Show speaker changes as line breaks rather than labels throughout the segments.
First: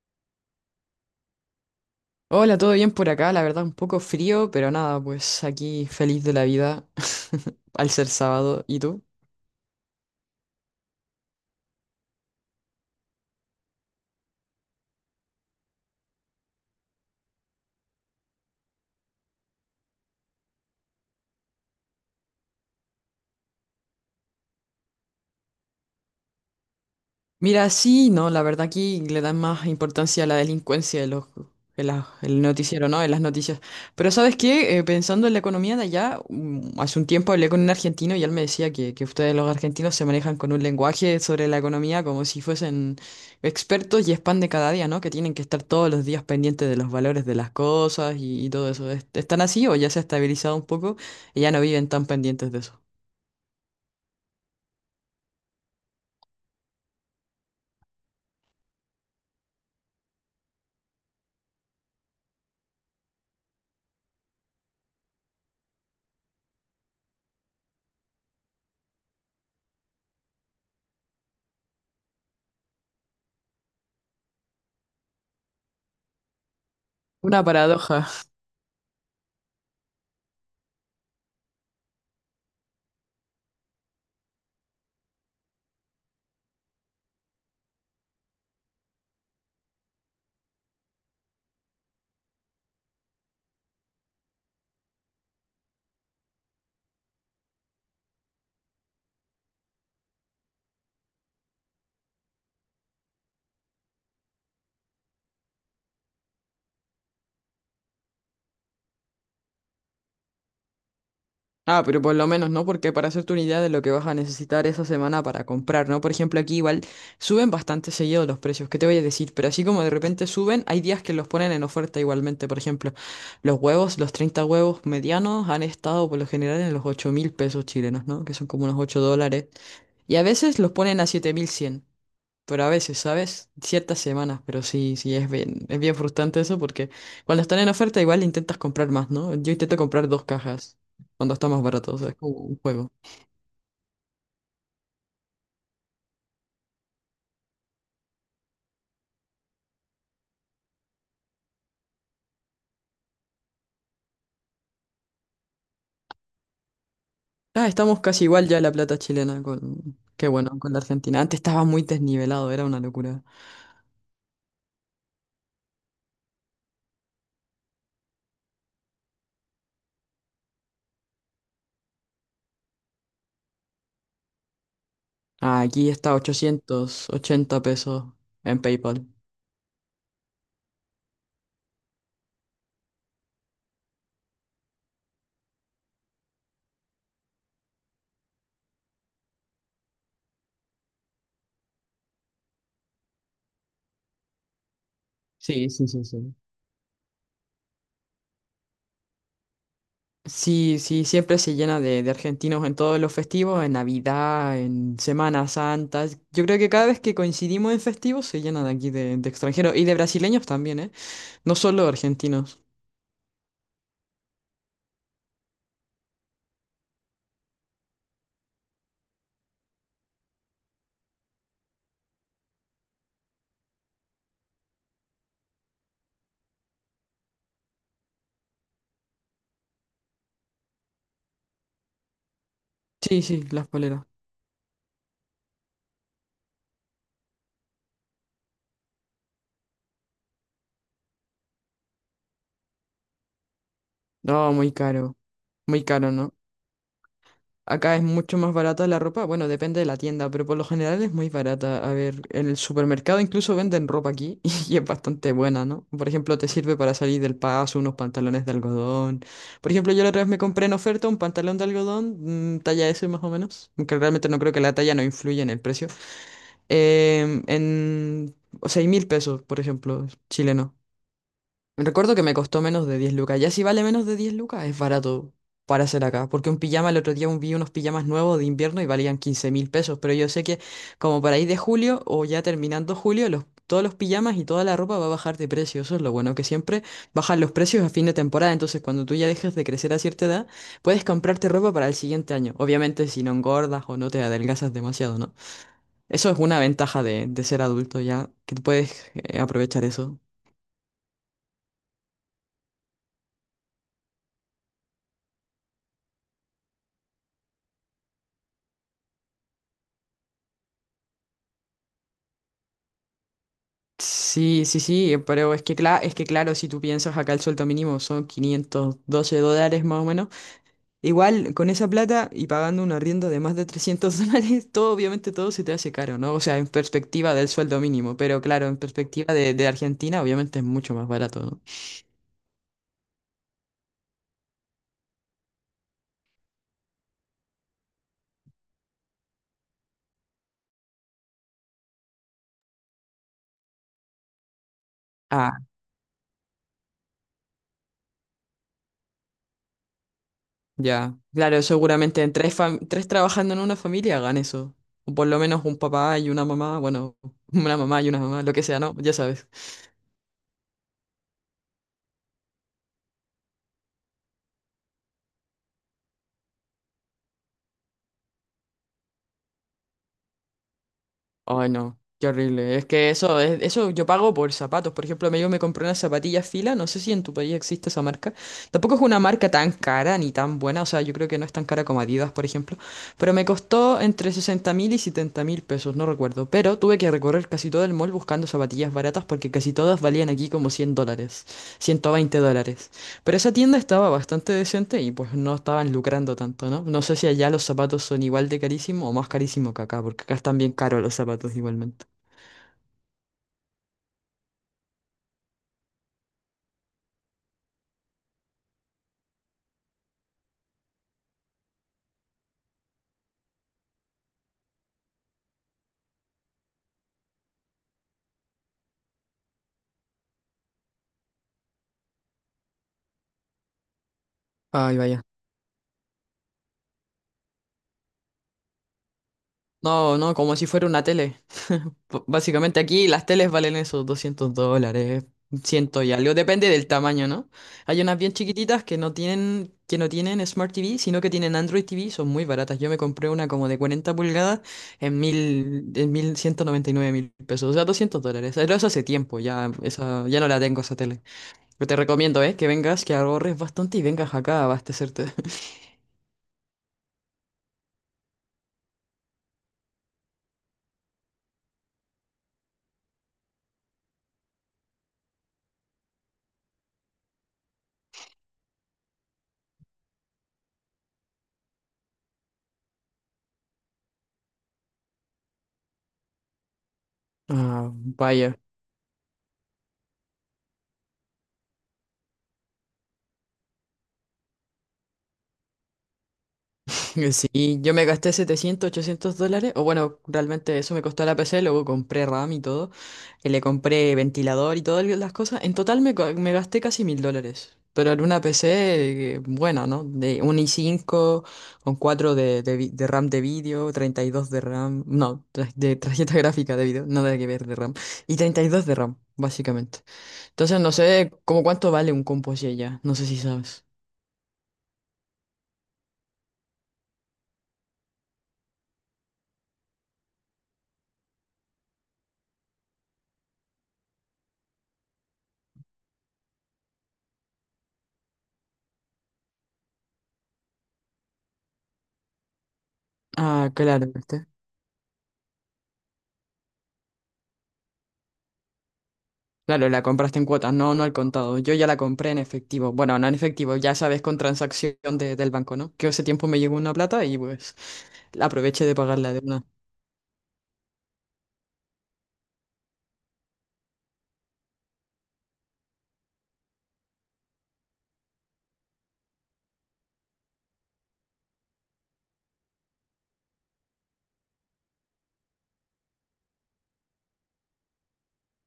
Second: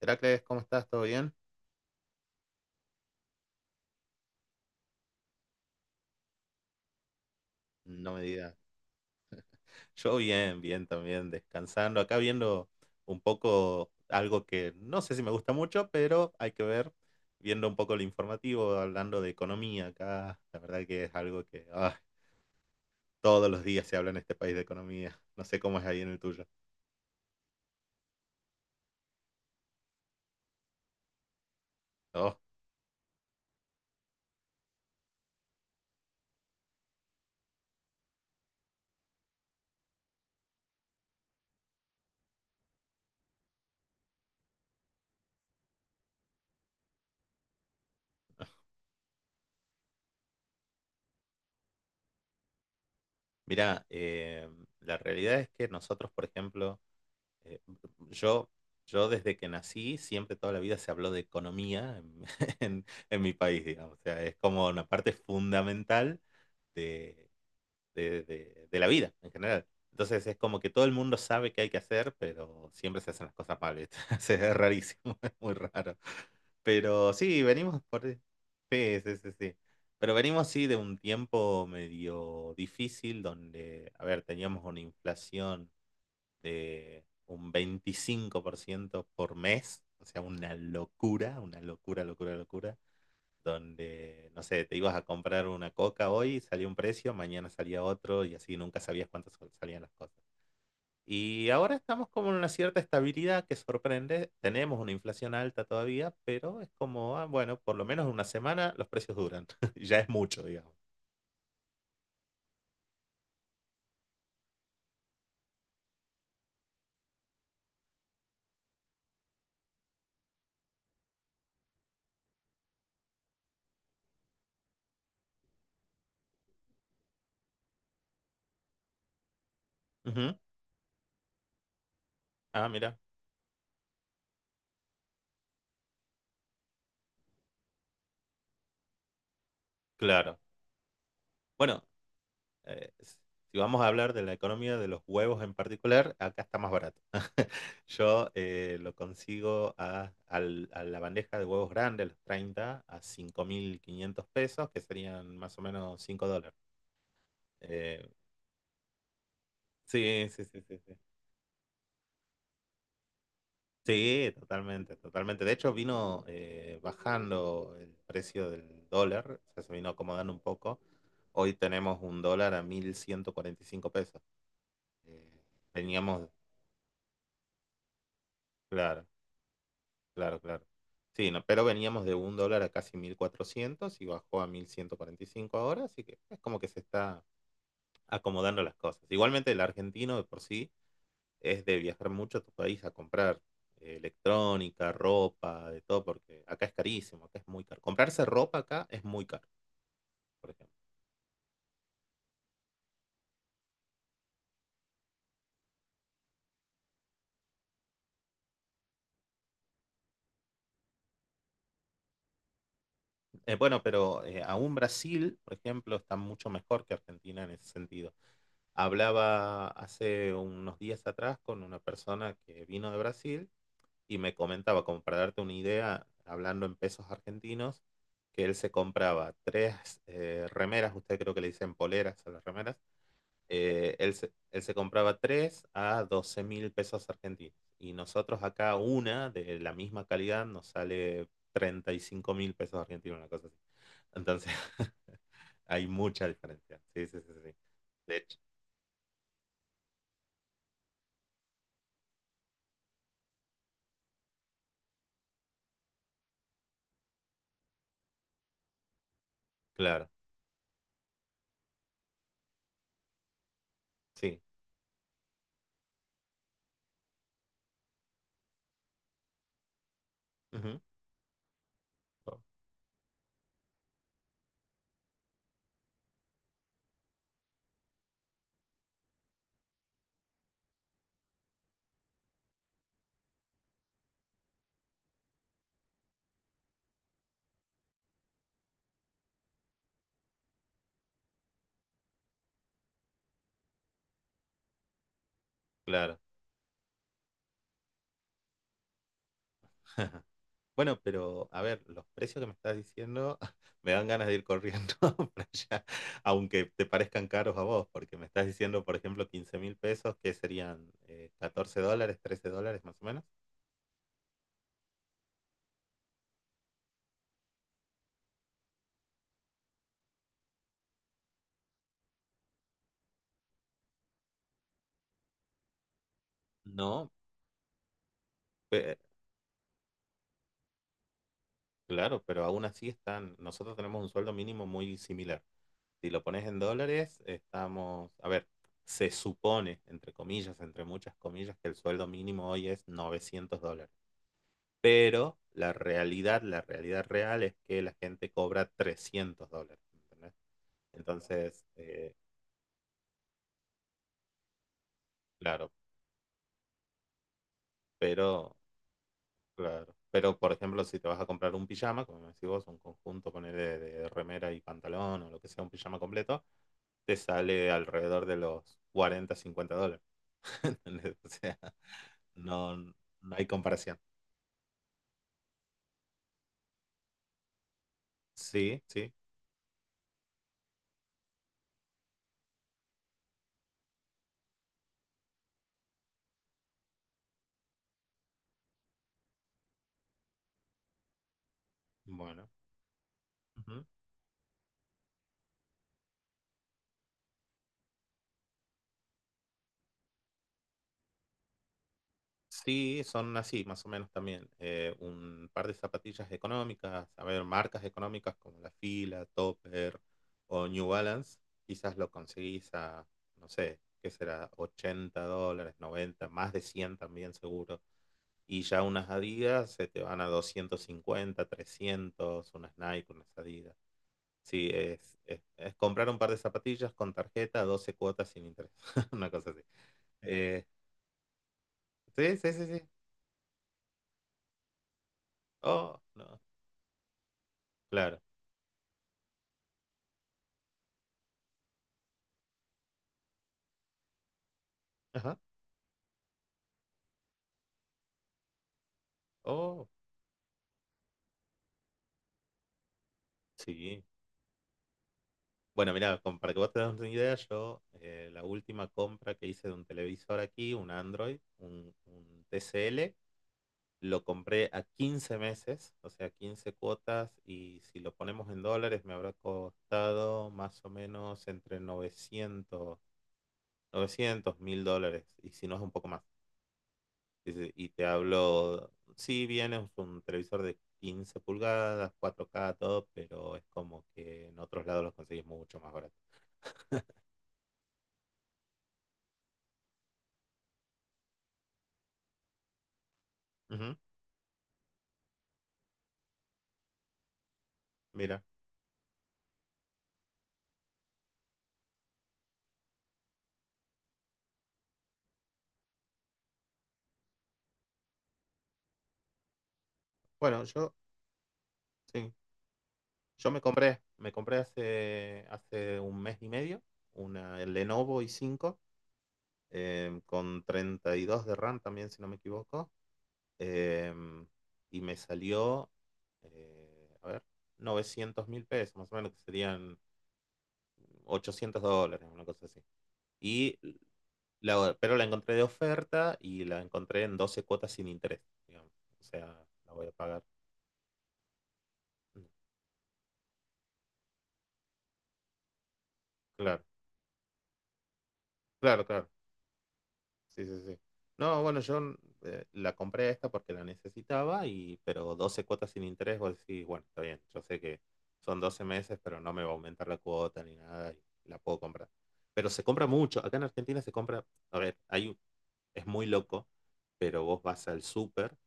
Heracles, ¿cómo estás? ¿Todo bien?
Hola, ¿todo bien por acá? La verdad, un poco frío, pero nada, pues aquí feliz de la vida al ser
No me digas.
sábado. ¿Y tú?
Yo bien, bien también, descansando. Acá viendo un poco algo que no sé si me gusta mucho, pero hay que ver, viendo un poco el informativo, hablando de economía acá. La verdad que es algo que todos los días se habla en este país de economía. No sé cómo es ahí en el tuyo.
Mira, sí, no, la verdad aquí le dan más importancia a la delincuencia de los, en la-
Oh,
el noticiero, ¿no? En las noticias. Pero ¿sabes qué? Pensando en la economía de allá, hace un tiempo hablé con un argentino y él me decía que ustedes los argentinos se manejan con un lenguaje sobre la economía como si fuesen expertos y es pan de cada día, ¿no? Que tienen que estar todos los días pendientes de los valores de las cosas y todo eso. ¿Están así o ya se ha estabilizado un poco y ya no viven tan pendientes de eso?
mira, la realidad es que nosotros, por ejemplo, eh, yo, yo desde que nací, siempre toda la vida se habló de economía en, en- en mi país, digamos. O sea, es como una parte fundamental de, de la vida en general. Entonces es como que todo el mundo sabe qué hay que hacer, pero siempre se hacen las cosas mal, ¿viste? O Es rarísimo, es muy raro. Pero sí,
Una
venimos por...
paradoja.
e, Sí, sí, sí, sí. Pero venimos sí de un tiempo medio difícil donde, a ver, teníamos una inflación de un 25% por mes, o sea, una locura, locura, locura, donde, no sé, te ibas a comprar una coca hoy, salía un precio, mañana salía otro y así nunca sabías cuántas salían las cosas. Y ahora estamos como en una cierta estabilidad que sorprende. Tenemos una inflación alta todavía, pero es como, bueno, por lo menos una semana los precios duran. Ya es mucho, digamos.
Ah, pero por lo menos, ¿no? Porque para hacerte una idea de lo que vas a necesitar esa semana para comprar, ¿no? Por ejemplo, aquí igual suben bastante seguido los precios, ¿qué te voy a decir? Pero así como de repente suben, hay días que los ponen en oferta igualmente. Por ejemplo, los huevos, los 30 huevos medianos han estado por lo general en los 8.000 pesos chilenos, ¿no? Que son como unos 8 dólares. Y a
Ujú.
veces los ponen a 7.100. Pero
Ah,
a
mira,
veces, ¿sabes? Ciertas semanas, pero sí, sí, es bien frustrante eso porque cuando están en oferta igual intentas comprar más, ¿no? Yo intento comprar dos
claro.
cajas cuando está más
Bueno,
barato, o sea, es como un
eh,
juego.
si vamos a hablar de la economía de los huevos en particular, acá está más barato. Yo lo consigo a, a la bandeja de huevos grande, los 30 a 5.500 pesos, que serían más o menos $5.
Ah, estamos
Eh,
casi igual ya la plata chilena con,
sí,
qué
sí,
bueno,
sí,
con
sí,
la
sí.
Argentina. Antes estaba muy desnivelado, era una locura.
Sí, totalmente, totalmente. De hecho, vino bajando el precio del dólar, o sea, se vino acomodando un poco. Hoy tenemos un dólar a 1.145 pesos. Eh,
Ah, aquí está
Teníamos,
880 pesos en
claro.
PayPal.
Claro, claro. Sí, no, pero veníamos de un dólar a casi 1.400 y bajó a 1.145 ahora, así que es como que se está acomodando las cosas. Igualmente el argentino de por sí es de viajar mucho a tu país a comprar electrónica, ropa,
Sí,
de
sí,
todo,
sí, sí.
porque acá es carísimo, acá es muy caro. Comprarse ropa acá es muy caro, por ejemplo.
Sí, sí, siempre se llena de argentinos en todos los festivos, en Navidad, en Semana Santa. Yo creo que cada vez que coincidimos en festivos se llena de aquí de extranjeros y de brasileños también, ¿eh? No solo argentinos.
Bueno, pero aún Brasil, por ejemplo, está mucho mejor que Argentina en ese sentido. Hablaba hace unos días atrás con una persona que vino de Brasil y me comentaba, como para darte una idea, hablando en pesos argentinos, que él se compraba tres remeras, usted creo que le dicen poleras a las remeras,
Sí, sí, las
eh,
poleras.
él, se, él se compraba tres a 12.000 pesos argentinos. Y nosotros acá una de la misma calidad nos sale 35.000 pesos argentinos, una cosa así. Entonces,
No, muy
hay
caro,
mucha
¿no?
diferencia. Sí, sí, sí, sí.
Acá es
De hecho,
mucho más barata la ropa, bueno, depende de la tienda, pero por lo general es muy barata. A ver, en el supermercado incluso venden ropa aquí y es bastante buena, ¿no? Por ejemplo, te sirve para salir del paso unos pantalones de algodón. Por ejemplo, yo
claro,
la otra vez me compré en oferta un pantalón de algodón, talla S más o menos, aunque realmente no
sí.
creo que la talla no influya en el precio. En 6.000 pesos, por ejemplo, chileno.
Ujú.
Recuerdo que me costó menos de 10 lucas. Ya si vale menos de 10 lucas, es barato para hacer acá. Porque un pijama, el otro día vi unos pijamas nuevos de invierno y valían 15.000 pesos. Pero yo sé que como para ir de julio o ya terminando julio, todos los pijamas y toda la ropa va a bajar de precio. Eso es lo bueno, que siempre bajan los precios a fin de temporada. Entonces cuando tú ya dejes de crecer a cierta edad, puedes comprarte ropa para el siguiente año. Obviamente si no engordas o no te adelgazas demasiado, ¿no?
Claro.
Eso es una ventaja de ser adulto ya, que tú puedes aprovechar eso.
Bueno, pero a ver, los precios que me estás diciendo me dan ganas de ir corriendo para allá, aunque te parezcan caros a vos, porque me estás diciendo, por ejemplo, 15.000 pesos, que serían $14, $13 más o menos.
Sí, sí, sí, pero es que, es que claro, si tú piensas acá el sueldo mínimo son 512 dólares más o menos, igual con esa plata y pagando un arriendo de más de 300 dólares, todo obviamente todo se te hace caro, ¿no? O sea, en
No,
perspectiva del sueldo mínimo, pero claro, en
pe-
perspectiva de Argentina obviamente es mucho más barato, ¿no?
claro, pero aún así están, nosotros tenemos un sueldo mínimo muy similar. Si lo pones en dólares, estamos, a ver, se supone, entre comillas, entre muchas comillas, que el sueldo mínimo hoy es $900, pero
Ah,
la realidad real es que la gente cobra $300, ¿entendés?
ya, claro,
Entonces,
seguramente en tres trabajando en una familia hagan eso, o por lo menos
claro,
un papá y una mamá, bueno, una mamá y una mamá, lo
pero,
que sea, ¿no? Ya sabes.
claro, pero por ejemplo, si te vas a comprar un pijama, como me decís vos, un conjunto, poner de remera y pantalón o lo que sea, un pijama completo, te sale alrededor de los $40, $50. ¿Entendés? O sea,
Ay, no, qué horrible.
no,
Es que
no
eso,
hay
eso
comparación.
yo pago por zapatos. Por ejemplo, yo me compré unas zapatillas Fila, no sé si en tu país existe esa marca.
Sí,
Tampoco es
sí,
una marca tan cara ni tan buena, o sea, yo creo que no es tan cara como Adidas, por ejemplo. Pero me costó entre 60.000 y 70.000 pesos, no recuerdo. Pero tuve que recorrer casi todo el mall buscando zapatillas baratas porque casi todas valían aquí como 100 dólares, 120
bueno.
dólares. Pero esa tienda estaba bastante decente y pues no estaban lucrando tanto, ¿no? No sé si allá los zapatos son igual de carísimo o más carísimo que acá, porque acá están bien caros los zapatos igualmente.
Sí, son así, más o menos también. Un par de zapatillas económicas, a ver, marcas económicas como La Fila, Topper o New Balance, quizás lo conseguís a, no sé, qué será, $80, 90, más de 100 también seguro. Y ya unas Adidas se te van a 250, 300, unas Nike, unas Adidas. Sí,
Ay,
es,
vaya.
es, es comprar un par de zapatillas con tarjeta, 12 cuotas sin interés, una cosa así.
No, no, como
Eh,
si fuera una tele.
sí, sí, sí,
Básicamente
sí.
aquí las teles valen esos 200 dólares,
Oh,
ciento y algo,
no,
depende del tamaño, ¿no? Hay unas
claro.
bien chiquititas que no tienen Smart TV, sino que tienen Android TV, son muy baratas. Yo me compré una como de 40 pulgadas
Ajá.
en 1.199.000 pesos, o sea, 200 dólares. Pero eso hace tiempo, ya,
Oh,
esa, ya no la tengo esa tele. Pero te recomiendo, ¿eh? Que vengas, que ahorres bastante
sí.
y vengas acá a abastecerte.
Bueno, mira, para que vos te das una idea, yo la última compra que hice de un televisor aquí, un Android, un TCL, lo compré a 15 meses, o sea, 15 cuotas, y si lo ponemos en dólares me habrá costado más o menos entre novecientos 1000 dólares, y si no es un poco más. Y
Ah,
te
vaya.
hablo, sí, bien, es un televisor de 15 pulgadas, 4K todo, pero es como que en otros lados los conseguís mucho más barato.
Sí, yo me gasté 700 800 dólares, o bueno, realmente eso me costó la PC, luego compré RAM y todo, y le
Ujú,
compré ventilador y todas las cosas, en total me, co- me gasté casi mil dólares, pero en una
mira,
PC buena, ¿no? De un i5 con 4 de RAM de vídeo, 32 de RAM, no, de tarjeta gráfica de vídeo, nada que ver de RAM, y 32 de RAM, básicamente.
bueno,
Entonces no
yo,
sé cómo cuánto vale un
sí,
compo así allá, no sé si
yo me
sabes.
compré, me compré hace un mes y medio una el Lenovo i5 con 32 de RAM también, si no me equivoco, em, y me salió, eh, a ver, 900.000 pesos, más o menos, que serían $800, una cosa así.
Ah,
Y
claro.
Pero la encontré de oferta y la encontré en 12 cuotas sin interés, digamos. O sea,
Claro,
la
la
voy a
compraste
pagar.
en cuotas, no, no al contado. Yo ya la compré en
Mm.
efectivo. Bueno, no en efectivo, ya sabes, con transacción del banco, ¿no? Que hace tiempo me llegó
Claro,
una plata y pues la aproveché de
claro, claro.
pagarla de una.
Sí, sí, sí. No, bueno, yo la compré esta porque la necesitaba, pero 12 cuotas sin interés, vos decís, bueno, está bien, yo sé que son 12 meses, pero no me va a aumentar la cuota ni nada y la puedo comprar. Pero se compra mucho. Acá en Argentina se compra, a ver, hay, es muy loco, pero vos vas al súper,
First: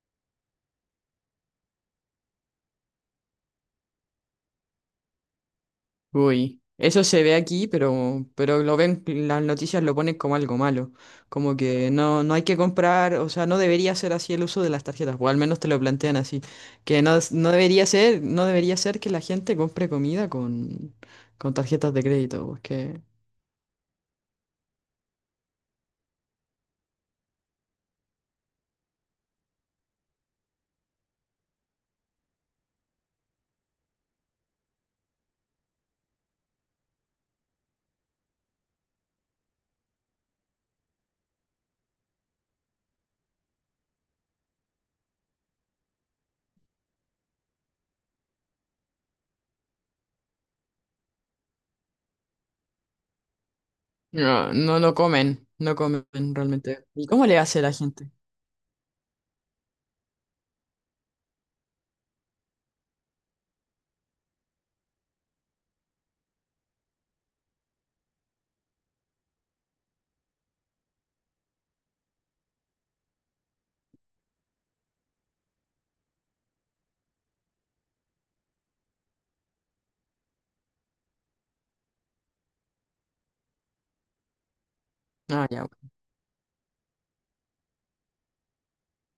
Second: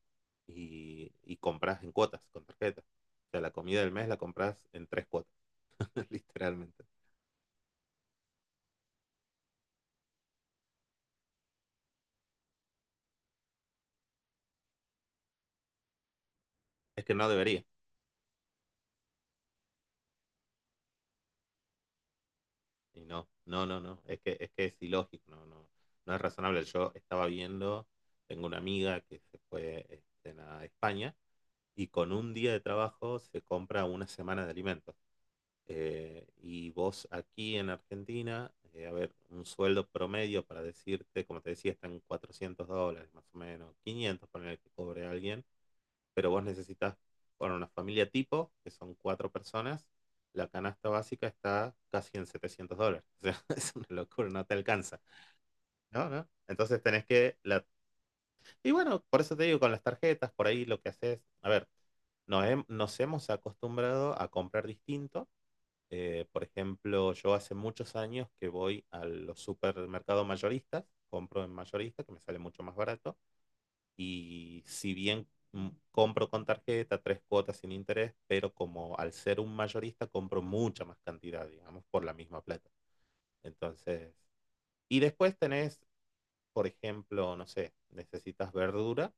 y compras en cuotas con tarjeta. O sea, la comida del mes la compras en 3 cuotas,
Uy,
literalmente.
eso se ve aquí, pero lo ven, las noticias lo ponen como algo malo. Como que no, no hay que comprar, o sea, no debería ser así el uso de las tarjetas, o al menos te lo plantean así. Que
Es que
no,
no debería.
no debería ser que la gente compre comida con tarjetas de crédito, porque
Y no, no, no, no. Es que que es ilógico, no, no, no es razonable. Yo estaba viendo, tengo una amiga que se fue a España y con un día de trabajo se compra una semana de alimentos. Y vos aquí en Argentina, a ver, un sueldo promedio para decirte, como te decía, están $400 más o menos, 500 por el que cobre alguien, pero vos necesitas, bueno, una familia tipo, que son cuatro personas, la canasta básica está casi en $700. O sea, es una locura, no
no,
te
no, no
alcanza.
comen, no comen
¿No? ¿No? Entonces
realmente.
tenés
¿Y cómo le
que...
hace
La...
la gente?
Y bueno, por eso te digo, con las tarjetas, por ahí lo que haces, a ver, nos hemos acostumbrado a comprar distinto. Por ejemplo, yo hace muchos años que voy a los supermercados mayoristas, compro en mayorista, que me sale mucho más barato, y si bien compro con tarjeta, 3 cuotas sin interés, pero como al ser un mayorista compro mucha más cantidad, digamos, por la misma plata. Entonces, y después
Ah, ya,
tenés,
ok.
por ejemplo, no sé, necesitas verdura,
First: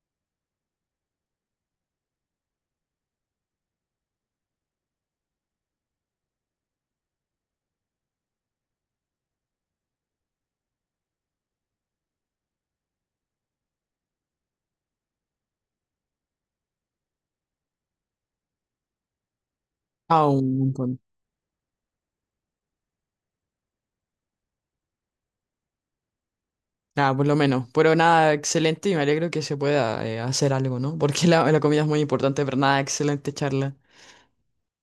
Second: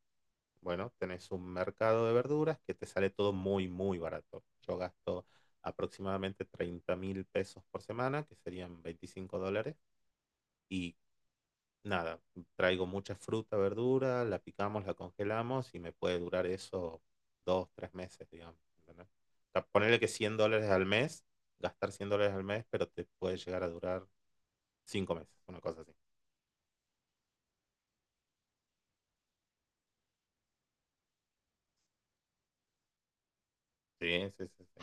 bueno, tenés un mercado de verduras que te sale todo muy, muy barato. Yo gasto aproximadamente 30.000 pesos por semana, que serían $25, y nada, traigo mucha fruta, verdura, la picamos, la congelamos y me puede durar eso 2, 3 meses, digamos. ¿Entendés? O sea, ponerle que
Ah,
cien
un
dólares al
montón.
mes, gastar $100 al mes, pero te puede llegar a durar 5 meses, una cosa así.
Ah, por lo menos. Pero nada, excelente y me alegro que se pueda hacer algo, ¿no? Porque la comida es muy importante, pero nada, excelente charla.
Sí, sí, sí, sí.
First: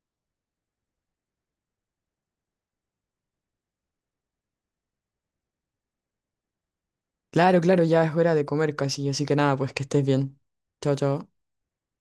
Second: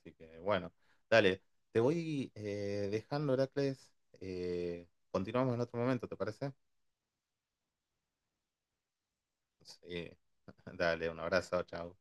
Así que bueno, dale, te voy dejando, Heracles. Continuamos en otro momento, ¿te parece?
Claro, claro, ya es hora de comer casi, así que nada, pues que estés
Sí.
bien. Chao,
Dale, un
chao.
abrazo, chao.